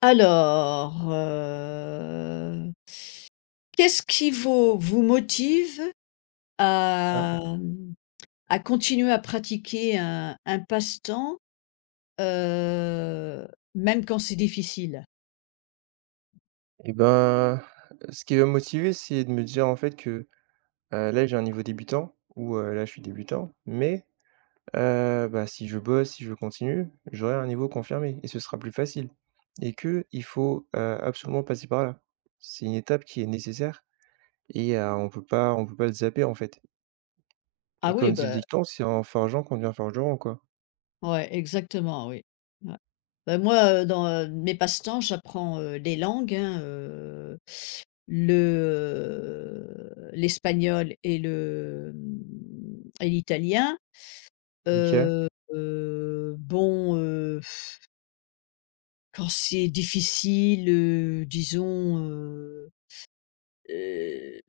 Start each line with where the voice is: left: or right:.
left: Alors, heu, Qu'est-ce qui vous motive
right: Ouais.
left: à, mmh, à continuer à pratiquer un passe-temps, heu, même quand c'est difficile?
right: Et ben, ce qui va me motiver, c'est de me dire en fait que, là j'ai un niveau débutant ou là je suis débutant, mais bah, si je bosse, si je continue, j'aurai un niveau confirmé et ce sera plus facile et que il faut, absolument passer par là. C'est une étape qui est nécessaire et on peut pas le zapper en fait.
left: Ah
right: Et
left: oui,
right: comme dit le
left: bah,
right: dicton, c'est en forgeant qu'on devient forgeron, quoi.
left: ouais, exactement, oui. Ouais. Bah, moi, dans, mes passe-temps, j'apprends, les langues, hein, le, l'espagnol et le, mmh et l'italien.
right: OK.
left: Heu bon, quand c'est difficile, disons, heu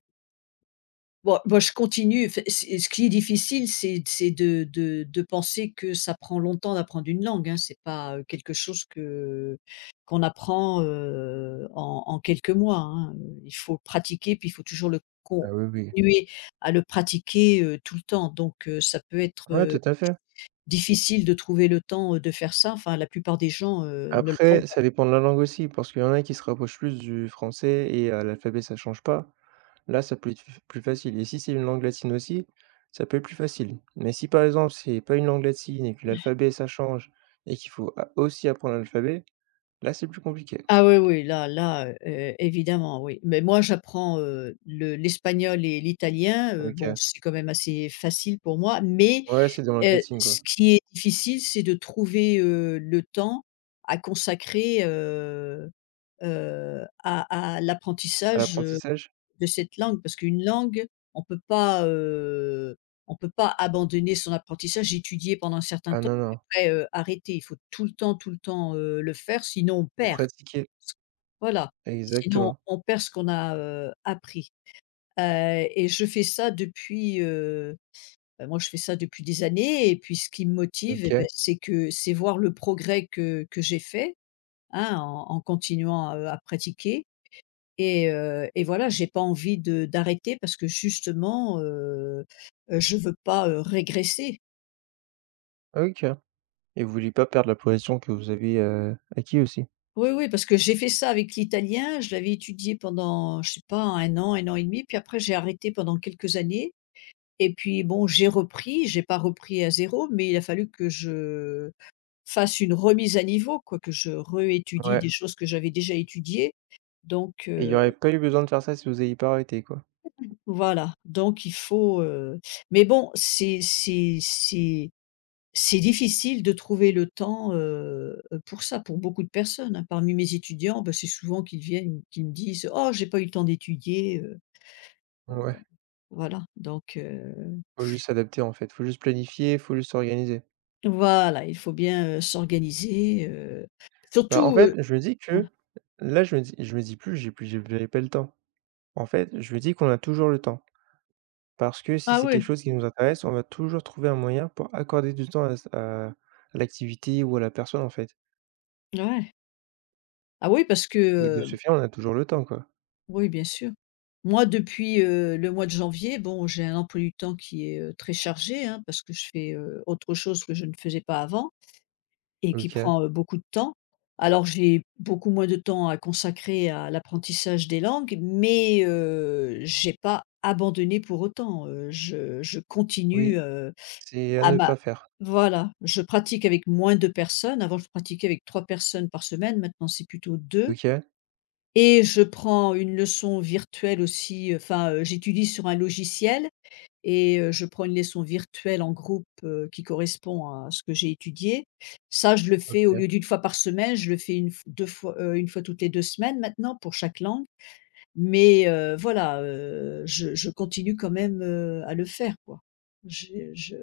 left: bon, moi je continue. F C'est ce qui est difficile, c'est de penser que ça prend longtemps d'apprendre une langue, hein. C'est pas, quelque chose que qu'on apprend, en quelques mois, hein. Il faut pratiquer, puis il faut toujours le
right: Ah oui, oui.
left: continuer à le pratiquer, tout le temps. Donc, ça peut être,
right: Ouais, tout à fait.
left: difficile de trouver le temps, de faire ça. Enfin, la plupart des gens, ne le font.
right: Après, ça dépend de la langue aussi, parce qu'il y en a qui se rapprochent plus du français et l'alphabet, ça change pas. Là, ça peut être f plus facile et si c'est une langue latine aussi, ça peut être plus facile. Mais si par exemple, c'est pas une langue latine et que l'alphabet ça change et qu'il faut a aussi apprendre l'alphabet, là, c'est plus compliqué.
left: Ah oui, oui, évidemment, oui. Mais moi, j'apprends, le l'espagnol et l'italien, bon,
right: OK.
left: c'est quand même assez facile pour moi. Mais
right: Ouais, c'est des langues latines, quoi.
left: ce qui est difficile, c'est de trouver, le temps à consacrer, à
right: À
left: l'apprentissage de
right: l'apprentissage?
left: cette langue parce qu'une langue, on peut pas, heu, on peut pas abandonner son apprentissage, étudier pendant un certain
right: Ah
left: temps
right: non, non,
left: et après, arrêter. Il faut tout le temps, le faire sinon on
right: pour
left: perd.
right: pratiquer.
left: Voilà, sinon
right: Exactement.
left: on perd ce qu'on a, appris. Et je fais ça depuis, moi je fais ça depuis des années et puis ce qui me motive, et beh,
right: OK.
left: c'est que c'est voir le progrès que j'ai fait, hein, en continuant, à pratiquer. Et voilà, j'ai pas envie de d'arrêter parce que justement, je veux pas, régresser.
right: OK et vous voulez pas perdre la position que vous avez, acquis aussi.
left: Oui, oui, parce que j'ai fait ça avec l'italien, je l'avais étudié pendant, je sais pas, un an et demi, puis après j'ai arrêté pendant quelques années. Et puis bon, j'ai repris, j'ai pas repris à zéro, mais il a fallu que je fasse une remise à niveau, quoi, que je réétudie
right: Ouais
left: des choses que j'avais déjà étudiées. Donc
right: et il y
left: heu,
right: aurait pas eu besoin de faire ça si vous aviez pas arrêté, quoi.
left: voilà, donc il faut, mais bon, c'est c'est c'est difficile de trouver le temps, pour ça, pour beaucoup de personnes, hein. Parmi mes étudiants, bah, c'est souvent qu'ils viennent, qu'ils me disent: «Oh, j'ai pas eu le temps d'étudier»,
right: Ouais,
left: voilà.
right: faut juste s'adapter en fait, faut juste planifier, faut juste s'organiser.
left: Voilà, il faut bien, s'organiser,
right: Bah, en
left: surtout,
right: fait, je me dis
left: ouais.
right: que là, je me dis plus: J'avais pas le temps». En fait, je me dis qu'on a toujours le temps parce que si
left: Ah
right: c'est quelque
left: oui.
right: chose qui nous intéresse, on va toujours trouver un moyen pour accorder du temps à l'activité ou à la personne, en fait
left: Ouais. Ah oui, parce que,
right: et de ce fait, on a toujours le temps, quoi.
left: oui, bien sûr. Moi, depuis, le mois de janvier, bon, j'ai un emploi du temps qui est, très chargé, hein, parce que je fais, autre chose que je ne faisais pas avant. Et qui
right: OK,
left: prend, beaucoup de temps. Alors j'ai beaucoup moins de temps à consacrer à l'apprentissage des langues, mais j'ai pas abandonné pour autant, je continue,
right: oui, c'est à
left: à
right: ne
left: ma
right: pas faire.
left: voilà, je pratique avec moins de personnes. Avant, je pratiquais avec 3 personnes par semaine, maintenant c'est plutôt 2.
right: OK,
left: Et je prends une leçon virtuelle aussi, enfin, j'étudie sur un logiciel et je prends une leçon virtuelle en groupe, qui correspond à ce que j'ai étudié. Ça, je le fais au
right: OK.
left: lieu d'une fois par semaine, je le fais une f deux fois, une fois toutes les 2 semaines maintenant pour chaque langue. Mais voilà, je continue quand même, à le faire, quoi. J'ai je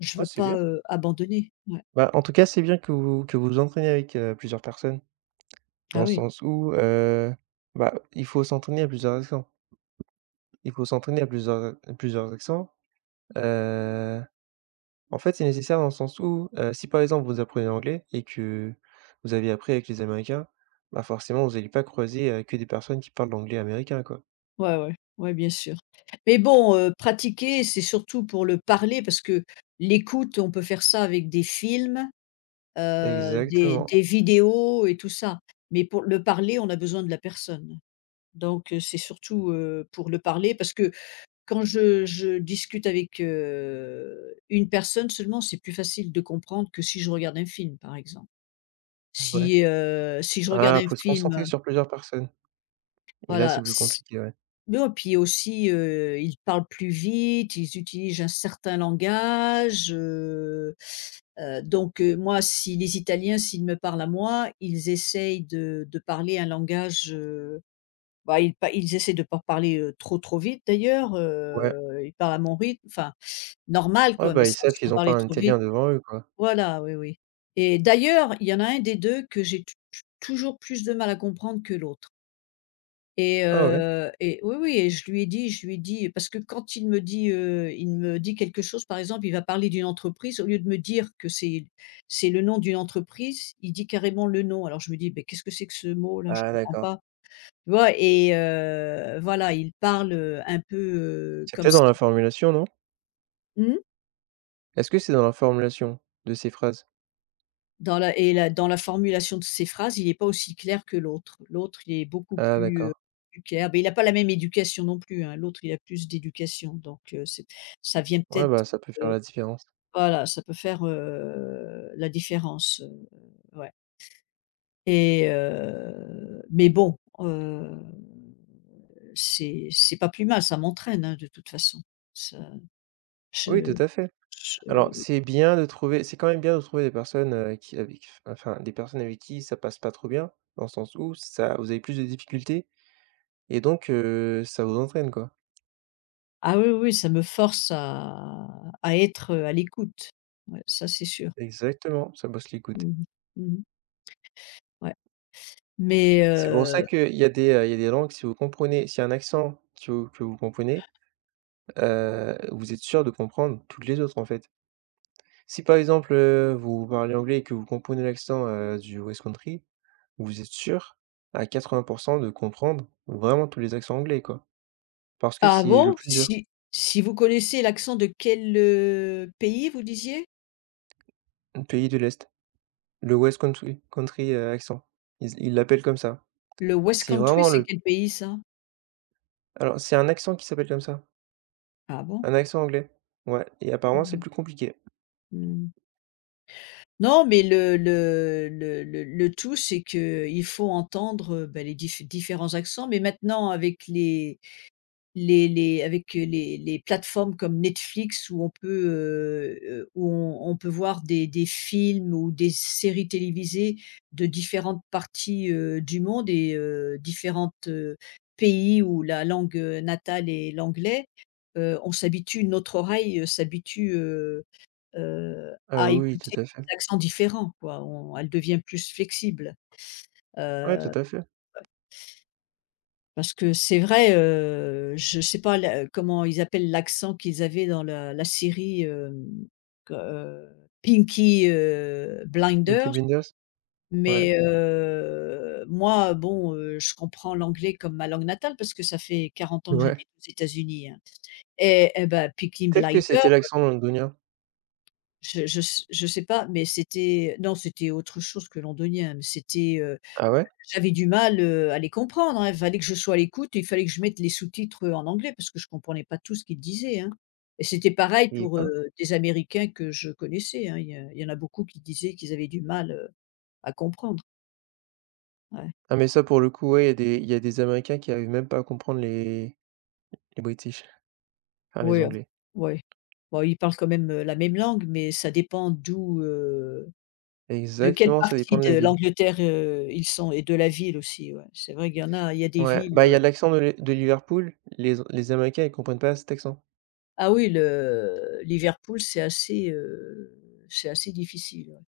left: je
right: Ouais,
left: veux
right: c'est
left: pas,
right: bien.
left: abandonner. Ouais.
right: Bah, en tout cas, c'est bien que vous vous entraînez avec, plusieurs personnes dans
left: Ah
right: le
left: oui.
right: sens où, bah, il faut s'entraîner à plusieurs accents. Il faut s'entraîner à plusieurs a plusieurs accents, heu En fait, c'est nécessaire dans le sens où, si par exemple vous apprenez l'anglais et que vous avez appris avec les Américains, bah, forcément vous n'allez pas croiser, que des personnes qui parlent l'anglais américain, quoi.
left: Ouais, ouais. Ouais, bien sûr. Mais bon, pratiquer, c'est surtout pour le parler parce que l'écoute, on peut faire ça avec des films, des
right: Exactement,
left: des vidéos et tout ça. Mais pour le parler, on a besoin de la personne. C'est surtout, pour le parler parce que quand je discute avec, une personne seulement, c'est plus facile de comprendre que si je regarde un film, par exemple.
right: ouais.
left: Si, si je regarde
right: Ah,
left: un
right: faut se concentrer
left: film,
right: sur plusieurs personnes et là, c'est
left: voilà,
right: plus
left: si
right: compliqué, ouais.
left: Non, et puis aussi, ils parlent plus vite, ils utilisent un certain langage, moi, si les Italiens, s'ils me parlent à moi, ils essayent de parler un langage, bah, ils essaient de ne pas parler, trop, trop vite d'ailleurs,
right: Ouais.
left: ils parlent à mon rythme, enfin normal
right: Ouais,
left: quoi, mais
right: bah, ils
left: sans
right: savent
left: sans
right: qu'ils ont pas
left: parler
right: un
left: trop
right: Italien
left: vite.
right: devant eux, quoi.
left: Voilà, oui, oui et d'ailleurs, il y en a un des 2 que j'ai toujours plus de mal à comprendre que l'autre.
right: Ah ouais?
left: Et oui, oui et je lui ai dit parce que quand il me dit quelque chose, par exemple, il va parler d'une entreprise, au lieu de me dire que c'est le nom d'une entreprise, il dit carrément le nom. Alors je me dis: «Beh, qu'est-ce que c'est que ce mot-là? Je
right: Ah
left: comprends
right: d'accord.
left: pas». Tu vois? Voilà, il parle, un peu,
right: C'est
left: comme
right: peut-être dans
left: ça.
right: la formulation, non?
left: Mmh.
right: Est-ce que c'est dans la formulation de ces phrases?
left: Dans la formulation de ses phrases, il n'est pas aussi clair que l'autre. L'autre, il est beaucoup
right: Ah
left: plus,
right: d'accord.
left: plus clair. Mais il n'a pas la même éducation non plus, hein. L'autre, il a plus d'éducation, donc c'est ça vient
right: Ouais,
left: peut-être,
right: bah, ça peut faire
left: heu,
right: la différence.
left: voilà, ça peut faire, la différence, ouais et mais bon, c'est pas plus mal, ça m'entraîne, hein, de toute façon. Ça
right: Oui, tout
left: je
right: à fait.
left: je
right: Alors, c'est quand même bien de trouver des personnes, qui avec enfin, des personnes avec qui ça passe pas trop bien, dans le sens où ça vous avez plus de difficultés et donc ça vous entraîne, quoi.
left: Ah oui, oui, ça me force à être à l'écoute. Ouais, ça c'est sûr.
right: Exactement, ça bosse l'écoute.
left: Mmh mh. Mmh mh. Ouais. Mais
right: C'est pour ça
left: heu,
right: qu'il y a des langues, si vous comprenez s'il y a un accent qui vous que vous comprenez, vous êtes sûr de comprendre toutes les autres, en fait. Si, par exemple, vous parlez anglais et que vous comprenez l'accent, du West Country, vous êtes sûr à 80 de comprendre vraiment tous les accents anglais, quoi. Parce que
left: ah
right: c'est le
left: bon,
right: plus dur,
left: si vous connaissez l'accent de quel, pays vous disiez?
right: mmh, pays de l'Est, le West Country country, accent. Ils l'appellent comme ça.
left: Le West
right: C'est
left: Country,
right: vraiment
left: c'est
right: le
left: quel pays ça?
right: alors c'est un accent qui s'appelle comme ça,
left: Ah bon?
right: un accent anglais. Ouais et apparemment c'est
left: Mmh.
right: plus compliqué.
left: Mmh. Non, mais le tout, c'est qu'il faut entendre, bah, les différents accents, mais maintenant avec les plateformes comme Netflix où on peut, où on peut voir des films ou des séries télévisées de différentes parties, du monde et différentes, pays où la langue, natale est l'anglais. On s'habitue Notre oreille, s'habitue,
right: Ah
left: à
right: oui, tout
left: écouter
right: à fait.
left: des accents différents, quoi, on elle devient plus flexible.
right: Ouais, tout
left: heu
right: à fait.
left: Parce que c'est vrai, je sais pas la comment ils appellent l'accent qu'ils avaient dans la série, que, Peaky,
right: Peaky
left: Blinders,
right: Blinders, ouais,
left: mais moi, bon, je comprends l'anglais comme ma langue natale parce que ça fait 40 ans que
right: ouais.
left: j'habite aux États-Unis, hein. Bah, Peaky
right: Peut-être que
left: Blinders,
right: c'était l'accent londonien.
left: je sais pas, mais c'était non, c'était autre chose que londonien, mais c'était,
right: Ah ouais?
left: j'avais du mal, à les comprendre, hein. Il fallait que je sois à l'écoute et il fallait que je mette les sous-titres, en anglais parce que je comprenais pas tout ce qu'ils disaient, hein. Et c'était pareil
right: Il y est
left: pour,
right: pas?
left: des Américains que je connaissais, hein. Il y en a beaucoup qui disaient qu'ils avaient du mal, à comprendre. Ouais.
right: Ah mais ça pour le coup, ouais, il y a des Américains qui arrivent même pas à comprendre les British, enfin les
left: Oui,
right: Anglais.
left: ouais. Bon, ils parlent quand même, la même langue, mais ça dépend de quelle
right: Exactement, ça dépend
left: partie
right: de la
left: de
right: ville.
left: l'Angleterre, ils sont et de la ville aussi, ouais. C'est vrai qu'il y en a il y a des
right: Ouais,
left: villes,
right: bah, il y a l'accent de Li de Liverpool, les Américains, ils comprennent pas cet accent
left: ah oui, le Liverpool, c'est assez, difficile, ouais.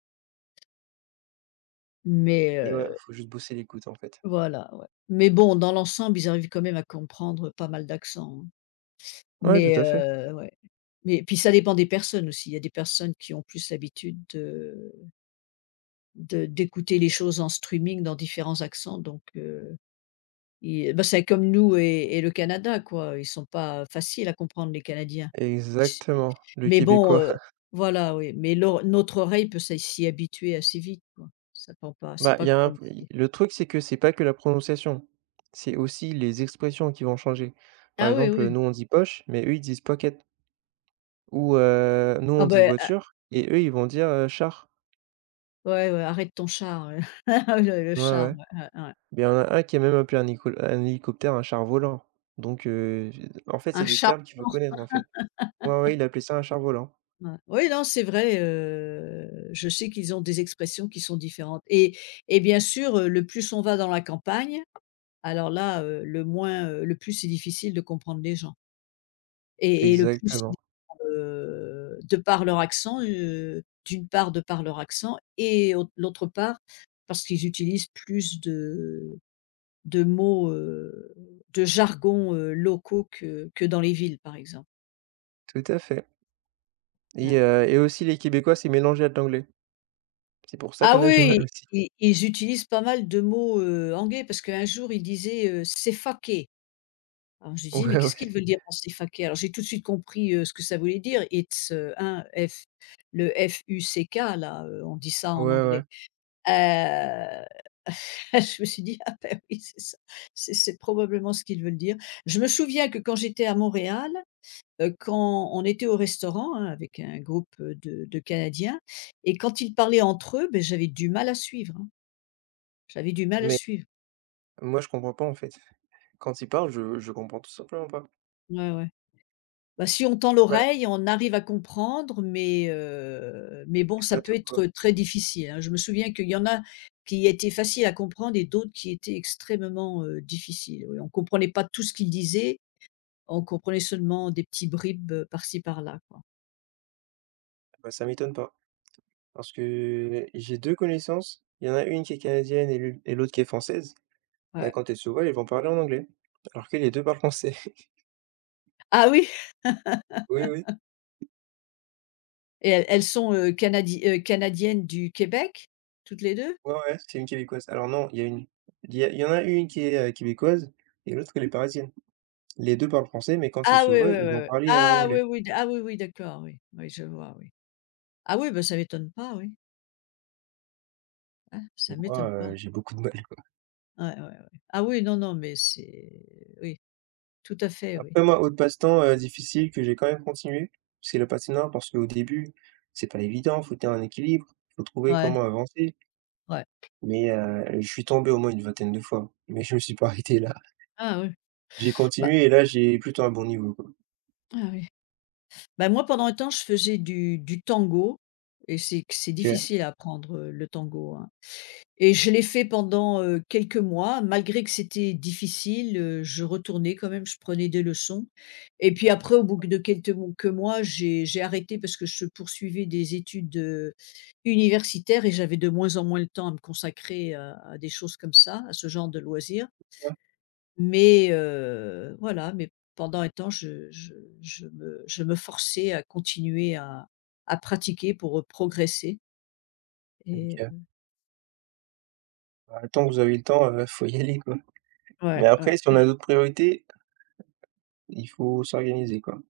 left: Mais
right: et ouais, faut juste bosser l'écoute, en fait.
left: voilà, ouais. Mais bon, dans l'ensemble, ils arrivent quand même à comprendre pas mal d'accents, hein.
right: Ouais,
left: Mais
right: tout à fait.
left: ouais. Mais puis ça dépend des personnes aussi. Il y a des personnes qui ont plus l'habitude de d'écouter les choses en streaming dans différents accents, donc ils bah, c'est comme nous et le Canada, quoi. Ils sont pas faciles à comprendre, les Canadiens. S
right: Exactement, le
left: mais bon,
right: québécois.
left: voilà, oui, mais l'or notre oreille peut s'y habituer assez vite, quoi. Ça prend pas c'est
right: Bah, il
left: pas
right: y a un
left: comme si
right: le truc, c'est que c'est pas que la prononciation, c'est aussi les expressions qui vont changer. Par
left: Ah oui,
right: exemple,
left: oui.
right: nous on dit poche, mais eux ils disent pocket. Ou nous,
left: Ah
right: on dit
left: ben,
right: voiture et eux, ils vont dire, char.
left: ouais, ouais, arrête ton char, le
right: Ouais,
left: char,
right: ouais.
left: ouais, ouais, ouais.
right: Beh, il y en a un qui a même appelé un hélicoptère un char volant. Donc en fait, c'est
left: Un
right: des
left: char
right: termes qu'il faut connaître, en fait. Ouais, ouais, il appelait ça un char volant.
left: blanc, ouais. Oui, non, c'est vrai, je sais qu'ils ont des expressions qui sont différentes et bien sûr, le plus on va dans la campagne, alors là, le plus c'est difficile de comprendre les gens et le plus ils
right: Exactement,
left: de par leur accent, d'une part, de par leur accent et au l'autre part, parce qu'ils utilisent plus de mots, de jargons, locaux que dans les villes, par exemple.
right: tout à fait et
left: Ouais.
right: heu et aussi les Québécois, c'est mélangé à de l'anglais. C'est pour ça
left: Ah
right: qu'on a du mal
left: oui,
right: aussi.
left: i ils utilisent pas mal de mots, anglais parce qu'un jour il disait, «C'est fucké». Alors je disais:
right: Ouais,
left: «Mais qu'est-ce qu'ils
right: ouais.
left: veulent dire par c'est fucké?» Alors j'ai tout de suite compris, ce que ça voulait dire. It's, hein, F le fuck là, on dit ça
right: Ouais,
left: en
right: ouais.
left: anglais. Heu, je me suis dit: «Ah, ben oui, c'est ça, c'est probablement ce qu'ils veulent dire». Je me souviens que quand j'étais à Montréal, quand on était au restaurant, hein, avec un groupe, de Canadiens et quand ils parlaient entre eux, beh, j'avais du mal à suivre, hein. J'avais du
right: Ah
left: mal à
right: mais
left: suivre.
right: moi, je comprends pas, en fait. Quand ils parlent, je comprends tout simplement pas.
left: Ouais, ouais. Bah, si on tend
right: Bah
left: l'oreille, on arrive à comprendre, mais bon,
right: et
left: ça
right: pas
left: peut
right: tout, quoi.
left: être très difficile, hein. Je me souviens qu'il y en a qui étaient faciles à comprendre et d'autres qui étaient extrêmement, difficiles. Oui, on ne comprenait pas tout ce qu'ils disaient, on comprenait seulement des petits bribes, par-ci par-là, quoi.
right: Bah, ça m'étonne pas. Parce que j'ai 2 connaissances, il y en a une qui est canadienne et l'une et l'autre qui est française. Bah,
left: Ouais.
right: quand elles se voient, elles vont parler en anglais, alors que les 2 parlent français.
left: Ah oui!
right: Oui, oui.
left: Et elles sont, canadiennes du Québec, toutes les 2.
right: Ouais, ouais, c'est une québécoise. Alors non, il y en a une qui est, québécoise et l'autre, qui est parisienne. Les 2 parlent français, mais quand ils
left: Ah
right: se
left: oui,
right: voient,
left: oui,
right: ils
left: oui,
right: vont
left: oui.
right: parler, en
left: Ah
right: anglais
left: oui, oui, d Ah oui, oui, d'accord, oui. Oui, je vois, oui. Ah oui, bah, ça m'étonne pas, oui. Hein,
right: et
left: ça
right: moi,
left: m'étonne pas.
right: j'ai beaucoup de mal.
left: Ouais, ouais, ouais. Ah oui, non, non, mais c'est oui, tout à fait, oui.
right: Après moi, autre passe-temps, difficile que j'ai quand même continué, c'est le patinage parce qu'au début, c'est pas évident, faut tenir un équilibre, faut trouver
left: Ouais,
right: comment avancer,
left: ouais.
right: mais je suis tombé au moins une vingtaine de fois, mais je me suis pas arrêté là.
left: Ah oui.
right: J'ai
left: Bah,
right: continué et là, j'ai plutôt un bon niveau, quoi.
left: ah oui. Bah, moi, pendant un temps, je faisais du tango et c'est
right: OK,
left: difficile à apprendre, le tango, hein. Et je l'ai fait pendant, quelques mois. Malgré que c'était difficile, je retournais quand même, je prenais des leçons et puis après au bout de quelques mon que mois, j'ai arrêté parce que je poursuivais des études, universitaires et j'avais de moins en moins le temps à me consacrer à des choses comme ça, à ce genre de loisirs. Mais, voilà, mais pendant un temps, je me forçais à continuer à pratiquer pour progresser. Et
right: OK. Bah, tant que vous avez le temps, faut y aller, quoi. Mais
left: ouais, ouais,
right: après, si on a d'autres priorités, il faut s'organiser, quoi.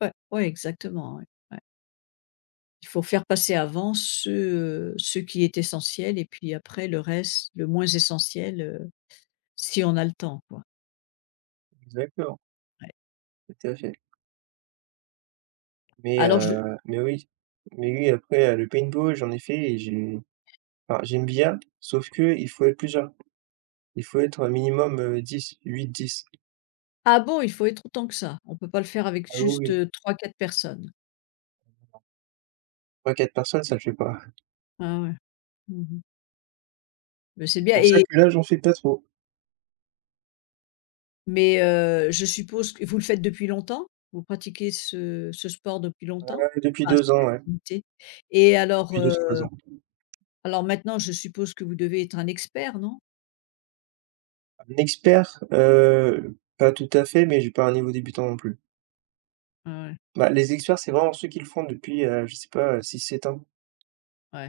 left: ouais, ouais, exactement, ouais, ouais. Il faut faire passer avant ce qui est essentiel et puis après le reste, le moins essentiel, si on a le temps, quoi,
right: Exactement,
left: ouais.
right: tout à fait. Mais
left: Alors je
right: heu, mais oui, mais oui, après, le paintball, j'en ai fait et j'ai enfin, j'aime bien, sauf que il faut être plusieurs. Il faut être un minimum, 10, 8-10.
left: Ah bon? Il faut être autant que ça? On peut pas le faire avec
right: Ah oui,
left: juste,
right: oui,
left: trois ou quatre personnes?
right: 3-4 personnes, ça le fait pas.
left: Ah ouais. Mmh. Mais c'est
right: C'est
left: bien
right: pour ça
left: et
right: que là, j'en fais pas trop.
left: mais je suppose que vous le faites depuis longtemps? Vous pratiquez ce sport depuis longtemps?
right: Ouais, depuis
left: Enfin,
right: 2 ans,
left: cette
right: ouais,
left: activité. et alors,
right: depuis deux trois
left: heu,
right: ans.
left: alors maintenant je suppose que vous devez être un expert, non?
right: Un expert, pas tout à fait, mais j'ai pas un niveau débutant non plus.
left: Ouais, ouais.
right: Bah, les experts, c'est vraiment ceux qui le font depuis, je sais pas, 6-7 ans.
left: Ouais.